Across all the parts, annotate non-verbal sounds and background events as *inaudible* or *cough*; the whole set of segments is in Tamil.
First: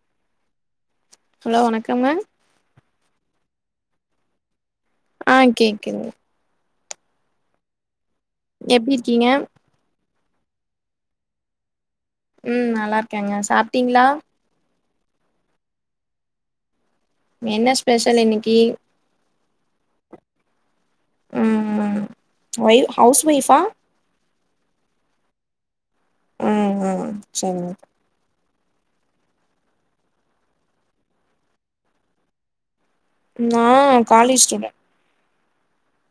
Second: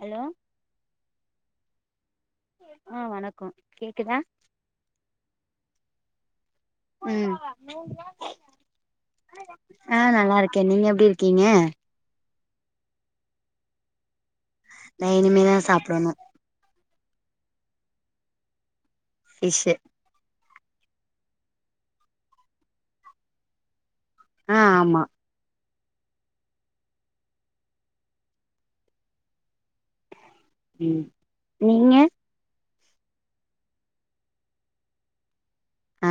ஹலோ ஹலோ வணக்கம்ங்க அ வணக்கோ கேக்குதா அ கேக்குதுங் ம் எப்டி இர்க்கீங்க அ நல்லாருக்கே நீங்க எப்டி இருக்கீங்க ம் நல்லார்க்கேங்க சாப்ட்டீங்ளா நா இனிமேதா சாப்டணு என்ன ஸ்பெஷல் இன்னிக்கி ஃபீஷ்ஷு ம்ம் ஒய் ஹவுஸ் ஒய்ஃபா அ ஆமா அ அ சேரிங்க ம் நீங்க நா காலேஜ் ஸ்டூடண் அ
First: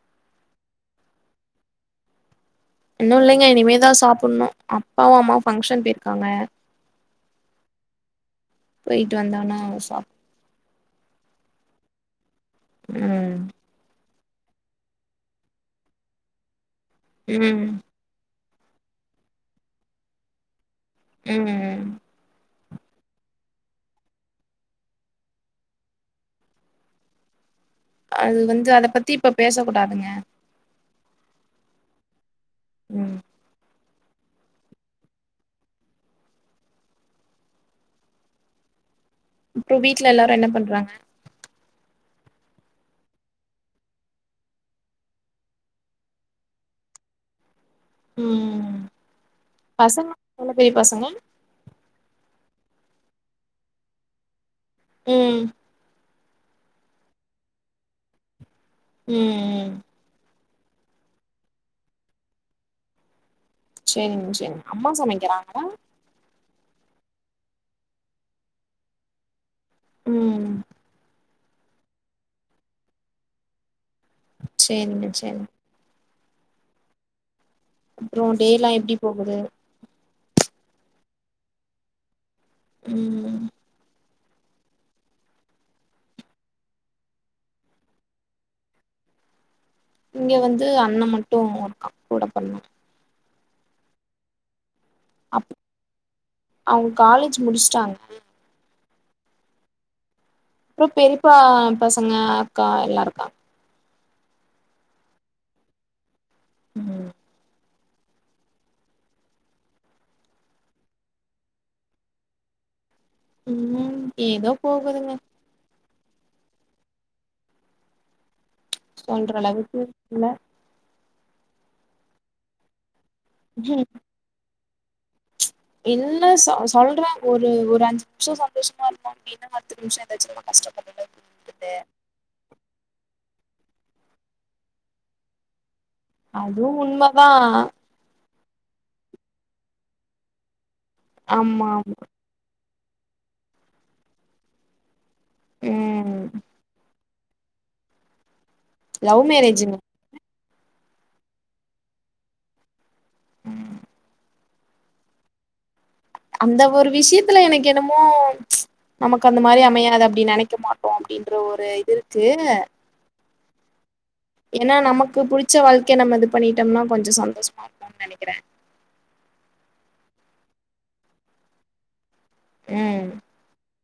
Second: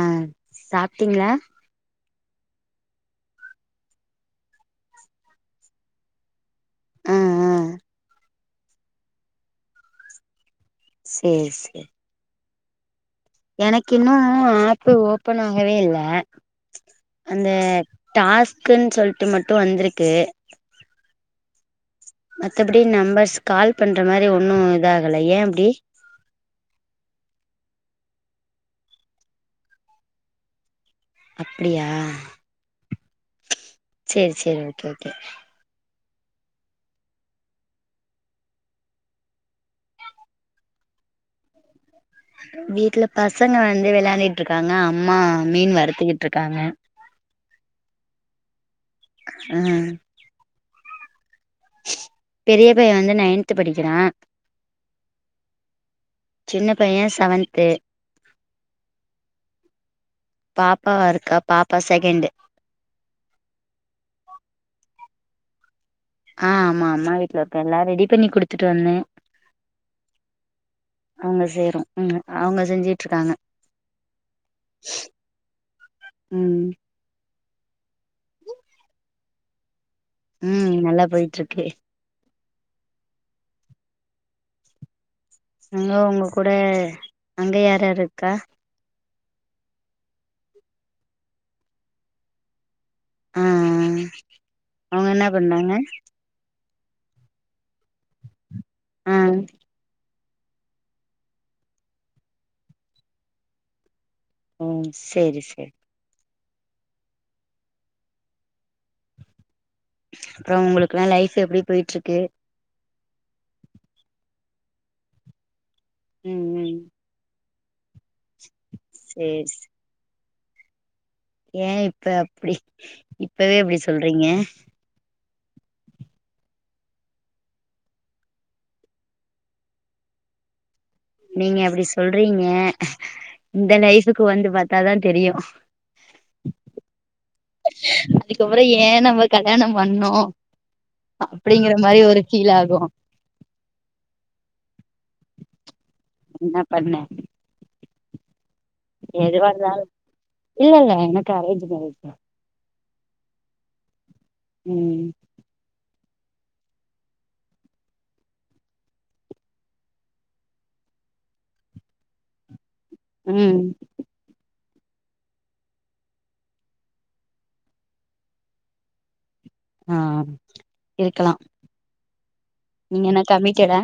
சாப்ட்டிங்ளா இன்னு இல்லைங்க இனிமேதா சாப்புட்ணு அப்பாவு அம்மாவு ஃபங்க்ஷன் பேய்ர்க்காங்க ஆ ஆ பெய்ட்டு வந்தவன சாப் சேர் சேர் ம் எனக்கு இன்னு ஆப்பு ஓப்பன் ஆகவேல்ல அந்த ம் டாஸ்க்குன் சொல்ட்டு மட்டு வந்துருக்கு ம்ம் மத்தப்புடி நம்பர்ஸ் கால் பண்ற மாரி ஒன்னு இதாகல ஏ அப்டி அது வந்து அத பத்தி இப்ப பேசக்குடாதுங்க அப்டியா ம் சேரி சேரி ஓகே ஓகே இப்ப வீட்ல எல்லாரு என்ன பண்றாங்க வீட்ல பசங்க வந்து வெள்ளாண்டிட்ருக்காங்க அம்மா மீன் வறுத்துக்கிட்ருக்காங்க ம்ம் ம் ம் பசங்க நல்ல பெரிய பசங்க பெரிய பைய வந்து நைன்த் படிக்கிறா ம் சின்ன பைய சவன்த்து ம் ம் பாப்பா இருக்கா பாப்பா செகேண்டு் செரிங்க செரிங்க அம்மா சமைக்கிறாங்களா அ ஆமா அம்மா வீட்ல இருக்கே எல்லா ரெடி பண்ணி குடுத்துட்டு வந்தே ம்ம் அவுங்க சேரு ம் அவுங்க செஞ்சுட்ருக்காங்க சேரிங்க சேரி ம் அப்பறோ டேலா எப்டி போகுது ம் நல்லா போயிட்ருக்கு ம்ம் அங்க ஒங்க கூட அங்க யார் யார் இருக்கா இங்க வந்து அண்ணெ மட்டு இருக்கா கூட பொறந்தவெ அஅ அவுங்க என்ன பண்றாங்க அவுங்க காலேஜ் முடுஸ்ட்டாங்க அ அப்பறோ பெரிப்பா பசங்க அக்கா எல்லாருக்காங்க ம் சேரி சேர் ம் அப்பறோ ஒங்களுக்லா லைஃப் எப்டி போயிட்ருக்கு ம் ஏதோ போகுதுங்க ம் ம் சேரி சே சொல்றளவுக்கு இல்ல ஏ இப்ப அப்டி இப்பவே அப்டி சொல்றீங்க இல்ல சொ சொல்றே ஒரு ஒரு அஞ்சு நிமிஷ சந்தோஷமாருந்தாலுமே இன்னோ பத்து நிமிஷோ ஏதாச்சு நம்ப கஷ்டப்பட்டுட்டு நீங்க அப்டி சொல்றீங்க இந்த லைஃப்புக்கு வந்து பாத்தா தா தெரியு அதுவு உண்மதா அதுக்கப்பறோ ஏ நம்ம கல்யாணோ பண்ணோ ஆமா அப்டிங்கிற ஆமா மாரி ஒரு ஃபீல் ஆகு ம் ம் என்னா பண்ணே லவ் எது மேரேஜுங்க வந்தாலு இல்லல்ல எனக்கு அரேஞ்ச்சு மேரேஜ் தா ம் ம் அந்த ஒரு விஷயத்துல எனக்கு என்னமோ நமக்கு அந்த மாரி அமையாது அப்டி நெனைக்க மாட்டோ அப்டின்ற ஒரு இது இருக்கு ம் ஏனா நமக்கு புடுச்ச வாழ்க்கையை நம இது பண்ணிட்டம்னா கொஞ்சோ சந்தோஷமா இருக்குன் நெனைக்கிறே ஆ இருக்கலா நீங்க ம் என்னா கமிட்டடா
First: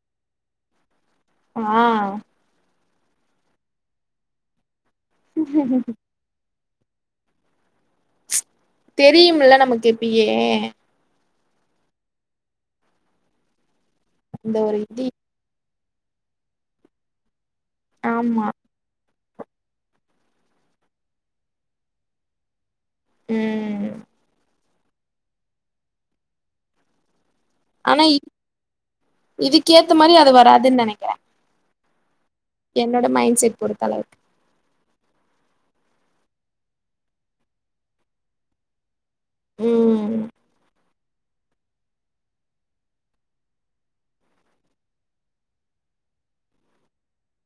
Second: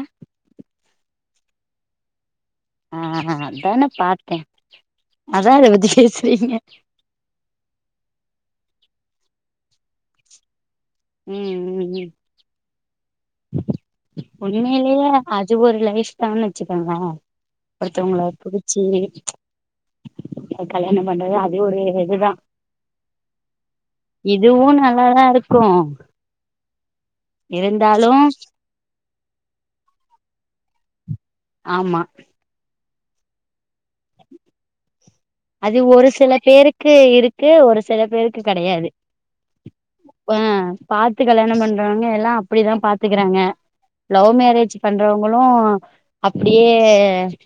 ஆ ஆ அதான பாத்தே அதா அத பத்தி பேசுறீங்க தெரியுமுல்ல நமக்கு இப்பயே ம் ம் ம் இந்த ஒரு இது உண்மேலயே அது ஒரு லைஃப் தான் வச்சுக்கோங்க ஒருத்தவுங்கள ஆமா புடிக் சேரி அ கல்யாண பண்றது அது ஒரு இதுதா ம் இதுவு நல்லாதா இருக் கூ எல் ஆனா இ இதுக்கேத்த மாரி அது வராதுன் நெனக்கிறே ஆமா என்னோட மைண்ட் செட் பொறுத்தளவுக் அது ஒரு சில பேருக்கு இருக்கு ஒரு சில பேருக்கு கடையாது ம் ஆ பாத்து கல்யாண பண்றவங்க எல்லா அப்டிதா பாத்துக்கிறாங்க லவ் மேரேஜ் பண்றவங்களு அப்டியே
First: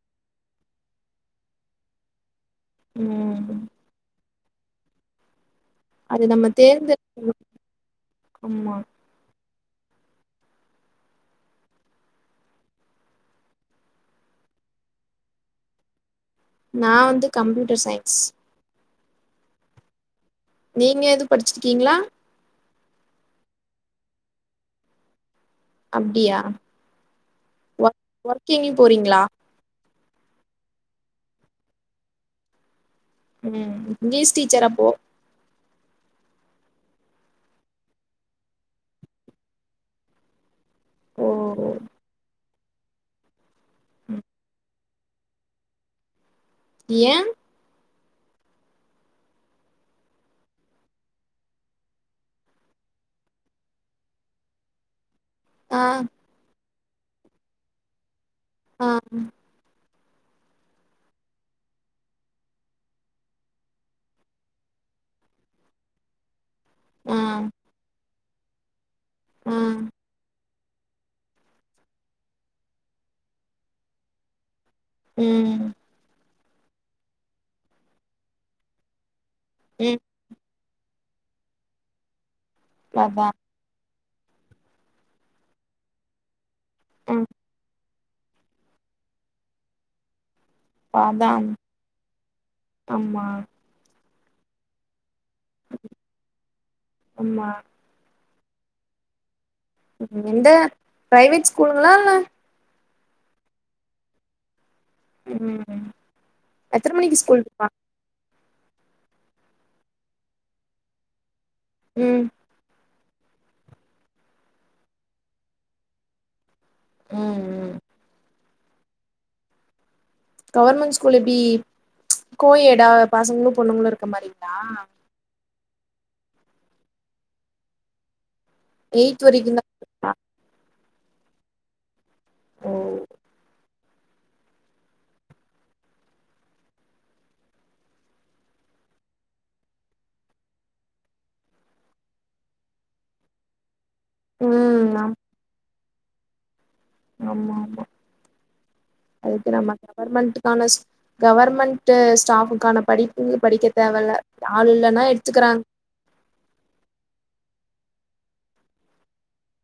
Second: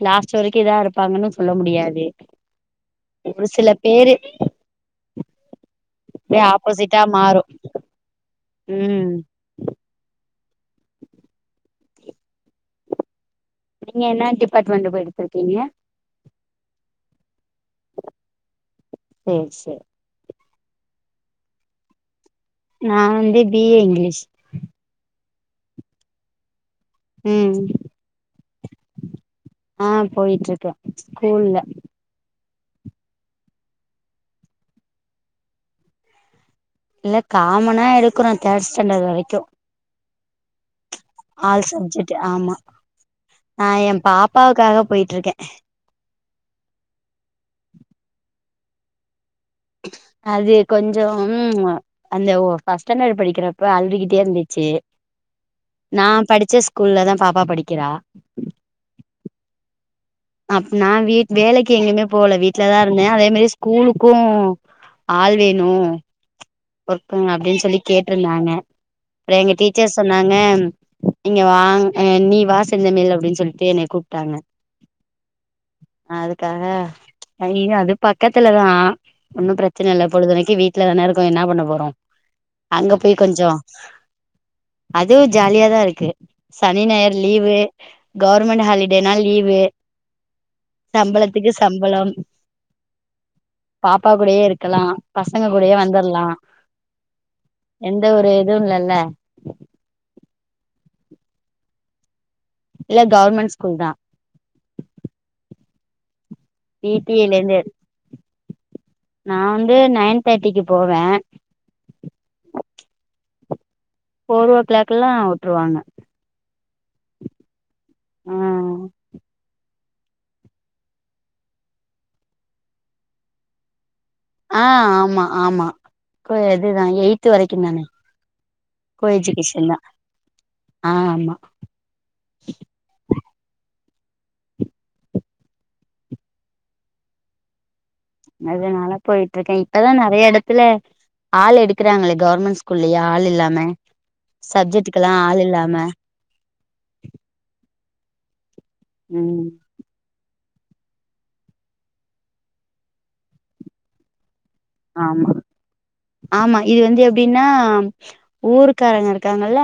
லாஸ்ட் வரைக்கூ இதா இருப்பாங்கனு சொல்ல முடியாது ம் ஒரு சில பேரு அது அப்டியே நம்ம ஆப்போசிட்டா தேர்ந்தெடுக்கணு மாறு ஆமா ம் நீங்க என்ன டிபார்ட்மெண்ட் போ எடுத்திருக்கீங்க நா வந்து கம்ப்யூட்டர் சயின்ஸ் ஓச நீங்க எது படிச்சிருக்கீங்களா நா வந்து பி ஏ இங்க்லிஷ் அப்டியா ம் ஒர் ஒர்க் எங்கயு போறீங்களா ஆ போயிட்ருக்க ஸ்கூல்ல ம் இங்க்லீஷ் டீச்சராப்போ இல்ல காமனா எடுக்கறோ தேர்ட் ஸ்டாண்டர் வரைக்கூ ஓ ஆல் சப்ஜெக்ட்டு ஆமா நா ஏ பாப்பாவுக்காக போயிட்ருக்கே ஏ அது கொஞ்சோ ம்மா அந்த ஓ பஸ்ட் ஸ்டாண்டர் படிக்கிறப்போ அழுகிட்டே இருந்துச்சு ஆ நா படிச்ச ஸ்கூல்லதா பாப்பா படிக்கிறா ஆ ம் அப்ப நா வீட் வேலைக்கு எங்கயுமே போல வீட்லதா இருந்தே அதே மாரி ஸ்கூலுக்கு ஆள் வேணு ஆ ஒருத்தங்க அப்டின் சொல்லி கேட்ருந்தாங்க அப்றோ எங்க ஆ டீச்சர்ஸ் சொன்னாங்க நீங்க வாங் அ நீ வா செந்தமிழ் அப்டினு சொல்ட்டு என்னய கூப்ட்டாங்க ம் அதுக்காக அய்யயோ அது பக்கத்துலதா ஒன்னு ப்ரச்சன ம் இல்ல பொழுதென்னைக்கு வீட்ல தான இருக்கோ என்னா பண்ண போறோ அங்க போய் அதான் கொஞ்சோ அதுவு ஜாலியாதா இருக்கு சனி ஞாயர் ம் லீவு கவுர்மெண்ட் ஹாலிடேனா லீவு அதான் சம்பளத்துக்கு சம்பளம் ஆமா பாப்பா கூடயு இருக்கலா பசங்க கூடயு வந்துர்லா அம்மா எந்த ஒரு இதுவு இல்லல்ல ம் இந்த பிரைவேட் ஸ்கூலுங்களா இல்ல இல்ல கவுர்மெண் ஸ்கூல் தா ம் ம் பி எத்தன டி மணிக்கு எ ஸ்கூல் லேந்து இருப்பா நா வந்து நைன் தேட்டிக்கு போவ ம் ஃபோரோ க்ளாக்கெல்லா உட்ருவாங்க ம் ம் அ கவர்மெண்ட் ஸ்கூல் எப்டி கோயேடா பசங்களு பொண்ணுங்களு இருக்க மாரி ஆ ஆமா ஆமா கோயெடுதா எய்த்து வரைக்குந்தான கோ எயித் வரைக்குந்தா எஜுகேஷன் தா ஆமாமா ஓ அதனால போய்ட்ருக்கே இப்பதா நெறையா எடத்துல ஆள் எடுக்கறாங்களே கவர்மெண்ட் ஸ்கூல்லயே ஆள் இல்லாம ம் சப்ஜெக்ட்டுக்கெல்லா ஆம் ஆள் இல்லாம ஆமாமா ம் அதுக்கு நம்ம *inaudible* கவர்மெண்ட்டுக்கான கவர்மெண்ட்டு ஸ்டாஃபுக்கான படிப்பு படிக்க தேவல்ல ஆள் இல்லனா ஆமா எடுத்துக்கறாங் ஆமா இது வந்து எப்டின்னா ஊருக்காரங்க இருக்காங்கல்ல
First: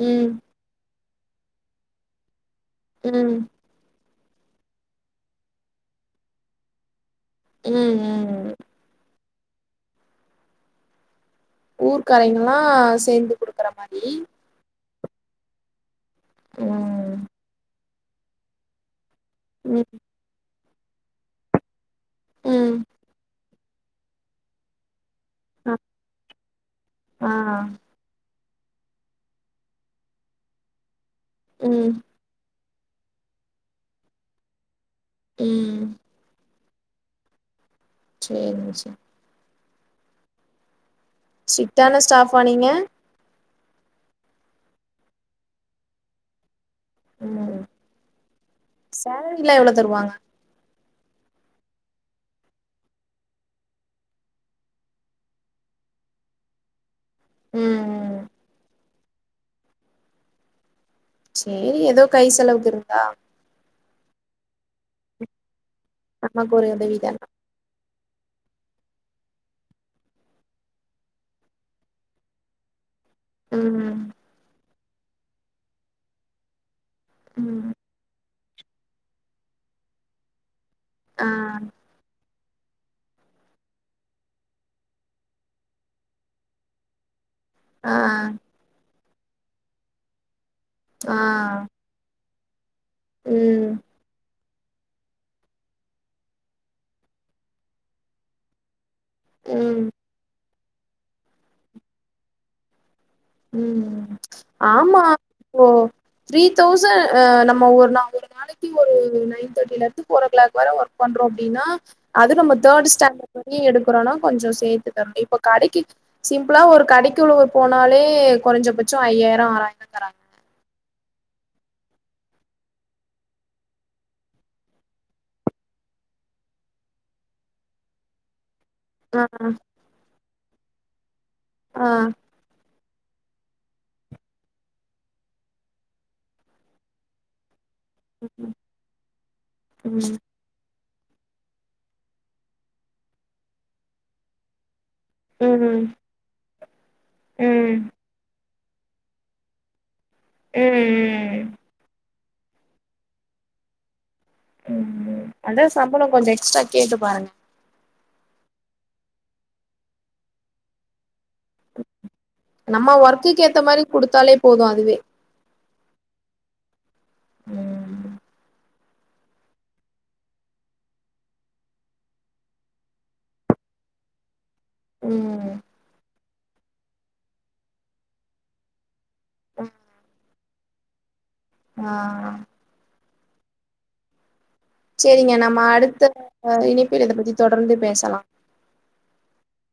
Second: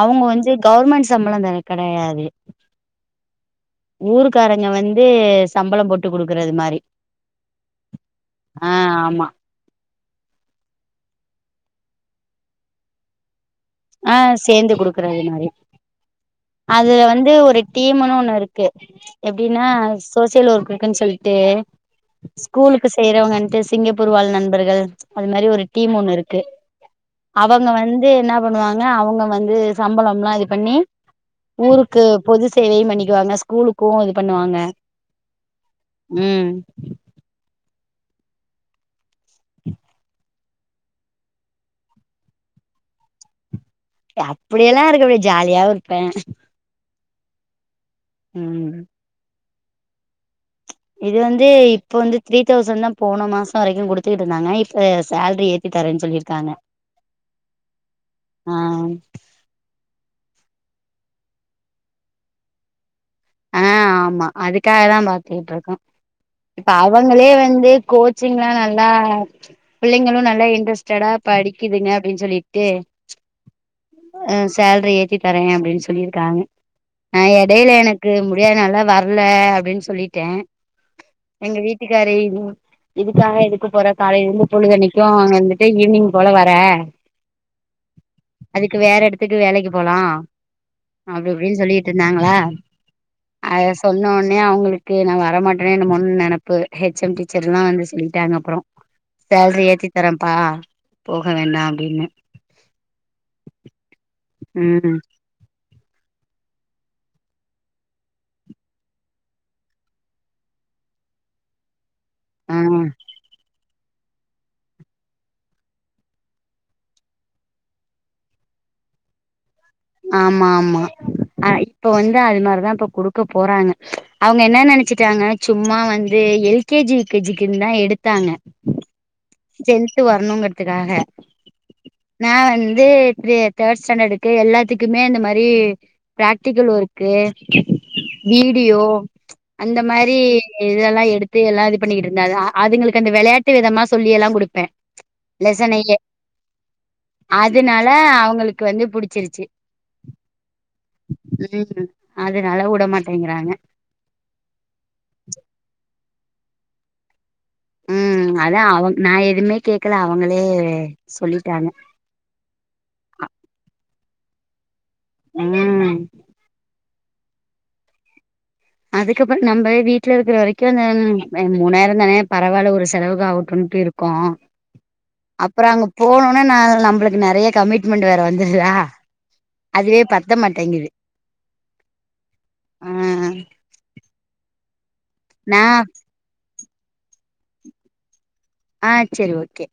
அவுங்க ம் வந்து கவர்மெண்ட் சம்பளோ தான கெடையாது ம் ஊருக்காரங்க வந்து சம்பளோ போட்டு குடுக்கறது மாரி ம் ம் ஆ ஆமா ஊர்க்காரய்ங்கெல்லா சேந்து குடு ஆ சேந்து குடுக்றது மாரி அதுல ம் வந்து ஒரு டீமுன்னு ஒன்னு இருக்கு எப்டினா ம் சோசியல் ஒர்க்குக்குன் சொல்ட்டு ம் ஸ்கூலுக்கு செய்றவங்கன்ட்டு சிங்கப்பூர் வாழ் நண்பர்கள் அது மாரி ஒரு அ டீம் ஒன்னுருக்கு ஆ அவங்க வந்து என்னா பண்ணுவாங்க அவங்க வந்து சம்பளம்லா இது பண்ணி ம் ஊருக்கு பொது சேவையு பண்ணிக்குவாங்க ஸ்கூலுக்கு இது பண்ணுவாங்க ம் ம் சேரிங்க செரி ஸ்ட்ரிட்டான ஸ்டாஃபா நீங்க ஏ அப்பிடியெல்லா இருக்க அப்டே ஜாலியாவு இருப்பே ம் ம் சேலரிலா எவ்ளோ தருவாங்க இது வந்து இப்ப வந்து த்ரீ தௌசண் தா போன மாசோ வரைக்கு குடுத்துகிட்ருந்தாங்க இப்ப சேல்ரி ஏத் தி தரேன் சொல்லீர்க்காங்க ம் ஆ சேரி எதோ கை செலவுக் இருக்கா ஆ ஆமா அதுக்காக தா பாத்துகிட்ருக்கோ நமக்கு இப்ப ஒரு உதவி தான அவங்களே வந்து கோ ச்சிங்லா நல்லா பிள்ளைங்களு நல்லா இன்ட்ரெஸ்டடா படிக்கிதுங்க அப்டின் சொல்லீட்டு ம் ம் அ சேல்ரி ஏத்தி தரே அப்டின் சொல்லீர்க்காங்க ஆ எடைல ம் எனக் முடியாது நாலா வர்ல அப்டின் சொல்லிட்டே ஆ எங்க வீட்டுக்காரு *inaudible* இதுக்காக எதுக்கு போற காலைலர்ந்து பொழுதன்னைக்கு அங்கர்ந்துட்டு ஈவ்னிங் போல வர ஆ அதுக்கு வேற எடத்துக்கு வேலைக்கு போலா ஆ அப்டி இப்டின் சொல்லி ட்ருந்தாங்ளா ம் அத சொன்னோன்னையு அவுங்களுக்கு நா வரமாட்டனோ என்னமோன் நெனப்பு ஹெச் எம் டீச்சர்லா வந்து சொல்லிட்டாங்க அப்றோ சேல்ரி ம் ஏத்தி தரேன்ப்பா போக வேணா அப்டின்னு ம் ம் ஆமா இப்போ த்ரீ தௌசண்ட் நம்ம ஒரு நா ஒரு நா நாளைக்கு ஒரு நைன் தேர்டிலருந்து ஃப்ரோ க்ளாக் வர ஒர்க் பண்றோ அப்டின்னா அது நம்ம ஆ தேர்ட் ஸ்டாண்ட் பண்ணி எடுக்கறோம்னா கொஞ்சோ சேத்து தரணு இப்ப கடைக்கு சிம்பிளா ஒரு கடைக்கு இவ்ளோ போனாலே இது குறைஞ்சபட்ச ஐயாயிர ஆறாயிரோ தராங்க ஆமா ஆமா அ இப்ப வந்து அது மாரிதா இப்ப குடுக்க போறாங்க அவங்க என்ன நினைச்சுட்டாங்க சும்மா வந்து எழ் K G U K G க்குன் தா எடுத்தாங்க ஆ டென்த் வரணுங்கிறதுக்காக ஆ நா வந்து வந்து தே தே தேர்ட் ஸ்டாண்டர்ட்க்கு எல்லாத்துக்குமே இந்த மாரி பிராக்டிகல் ஒரு க்கு வீடியோ அந்த ம் மாரி இதெல்லா எடுத்து எல்லா இது பண்ணிக்கிட்டு இருந்தா அதுங்களுக்கு அந்த விளையாட்டு விதமா சொல்லி எல்லா குடுப்ப ம் லெசனையே ம் அதனால அவங்களுக்கு வந்து புடிச்சிருச்சு ம் ம் ம் அதனால உட மாட்டங்கிறாங்க ம் அதா சம்பள கொஞ்சோ எக்ஸ்ட்ரா கேட்டு பாருங்க ம் அதா அவ நா எதுமே கேக்கல அவங்களே சொல்லிட்டாங்க நம்ம ஒர்க்குக்கு ஏத்த மாரி குடுத்தாலே போது அதுவே ம் ம் அதுக்கப்பற நம்ம வீட்ல இருக்குற வரைக்கு அந்த மூணாயிர தான பரவால்ல ஒரு செலவுக்கு ஆவு டொன்டி இருக்கு ம் அப்ற அங்க போனோன்னே நம்மளுக்கு நெறய கமிட்மெண்ட் வேற வந்துருதா அதுவே பத்த மாட்டேங்குது ஆ ஆ சேரிங்க நா நம்ம அடுத்த இணைப்பில் இத பத்தி தொடர்ந்து பேசலா ஆ செரி ஓகே